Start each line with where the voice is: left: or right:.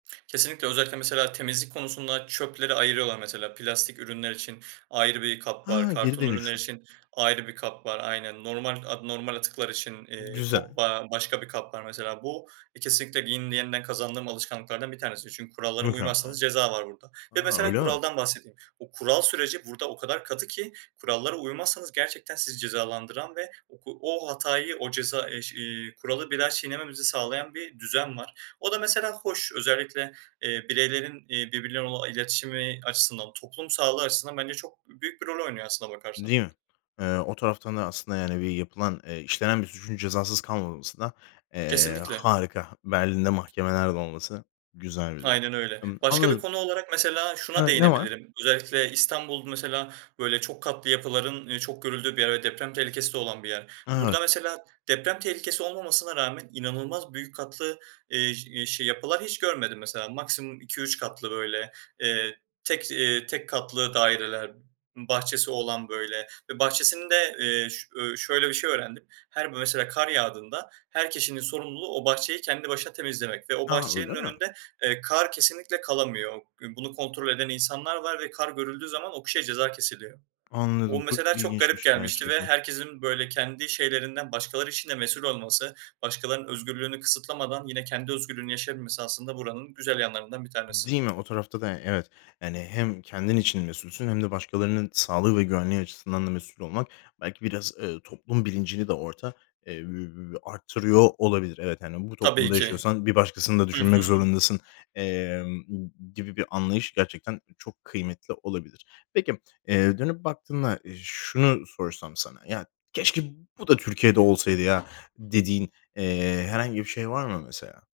right: Kesinlikle, özellikle mesela temizlik konusunda çöpleri ayırıyorlar mesela. Plastik ürünler için ayrı bir kap var,
left: Ha, geri
right: karton ürünler
left: dönüşüm.
right: için ayrı bir kap var. Aynen, normala normal atıklar için, eee,
left: Güzel.
right: top aaa, başka bir kap var mesela. Bu, eee, kesinlikle [unintelligible] yeniden kazandığım alışkanlıklardan bir tanesi. Çünkü kurallara
left: Mükemmel.
right: uymazsanız ceza var burada. Ve
left: A,
right: mesela
left: öyle mi?
right: kuraldan bahsedeyim. Bu kural süreci burada o kadar katı ki kurallara uymazsanız gerçekten sizi cezalandıran ve o o hatayı, o ceza eş iii, kuralı bir daha çiğnememenizi sağlayan bir düzen var. O da mesela hoş. Özellikle, eee, bireylerin, eee, birbirleriyle olan iletişimi açısından, toplum sağlığı açısından bence çok büyük bir rol oynuyor aslında bakarsan.
left: Değil mi? Eee, o taraftan da aslında, yani, bir yapılan, eee, işlenen bir suçun cezasız kalmaması da, eee,
right: Kesinlikle.
left: harika. Berlin'de mahkemeler de olması güzel bir durum.
right: Aynen öyle.
left: Imm,
right: Başka bir
left: anladım.
right: konu olarak mesela şuna
left: Evet, ne var?
right: değinebilirim. Özellikle İstanbul mesela böyle çok katlı yapıların çok görüldüğü bir yer ve deprem tehlikesi de olan bir yer. Burada
left: Evet.
right: mesela deprem tehlikesi olmamasına rağmen inanılmaz büyük katlı, iii, je iii, yapılar hiç görmedim mesela. Maksimum 2-3 katlı böyle, eee, tek, iii, tek katlı daireler, bahçesi olan böyle ve bahçesinde, eee, ş ööö, şöyle bir şey öğrendim. Her b mesela kar yağdığında her kişinin sorumluluğu o bahçeyi kendi başına temizlemek ve o
left: A, öyle
right: bahçenin
left: mi?
right: önünde, eee, kar kesinlikle kalamıyor. Bunu kontrol eden insanlar var ve kar görüldüğü zaman o kişiye ceza kesiliyor. O,
left: Anladım, çok
right: mesela çok garip
left: ilginçmiş
right: gelmişti ve
left: gerçekten.
right: herkesin böyle kendi şeylerinden başkaları için de mesul olması, başkalarının özgürlüğünü kısıtlamadan yine kendi özgürlüğünü yaşayabilmesi aslında buranın güzel yanlarından bir tanesi.
left: Değil mi? O tarafta da y evet. Yani, hem kendin için mesulsün hem de başkalarının sağlığı ve güvenliği açısından da mesul olmak belki biraz, ııı, toplum bilincini de orada, eee, üüü, arttırıyor olabilir. Evet, hani, bu
right: Tabii
left: toplumda
right: ki.
left: yaşıyorsan bir başkasını da
right: Hı
left: düşünmek
right: hı.
left: zorundasın, emm, gibi bir anlayış gerçekten çok kıymetli olabilir. Peki, eee, dönüp baktığında şunu sorsam sana, "Ya, keşke bu da Türkiye'de olsaydı ya" dediğin, eee, herhangi bir şey var mı mesela?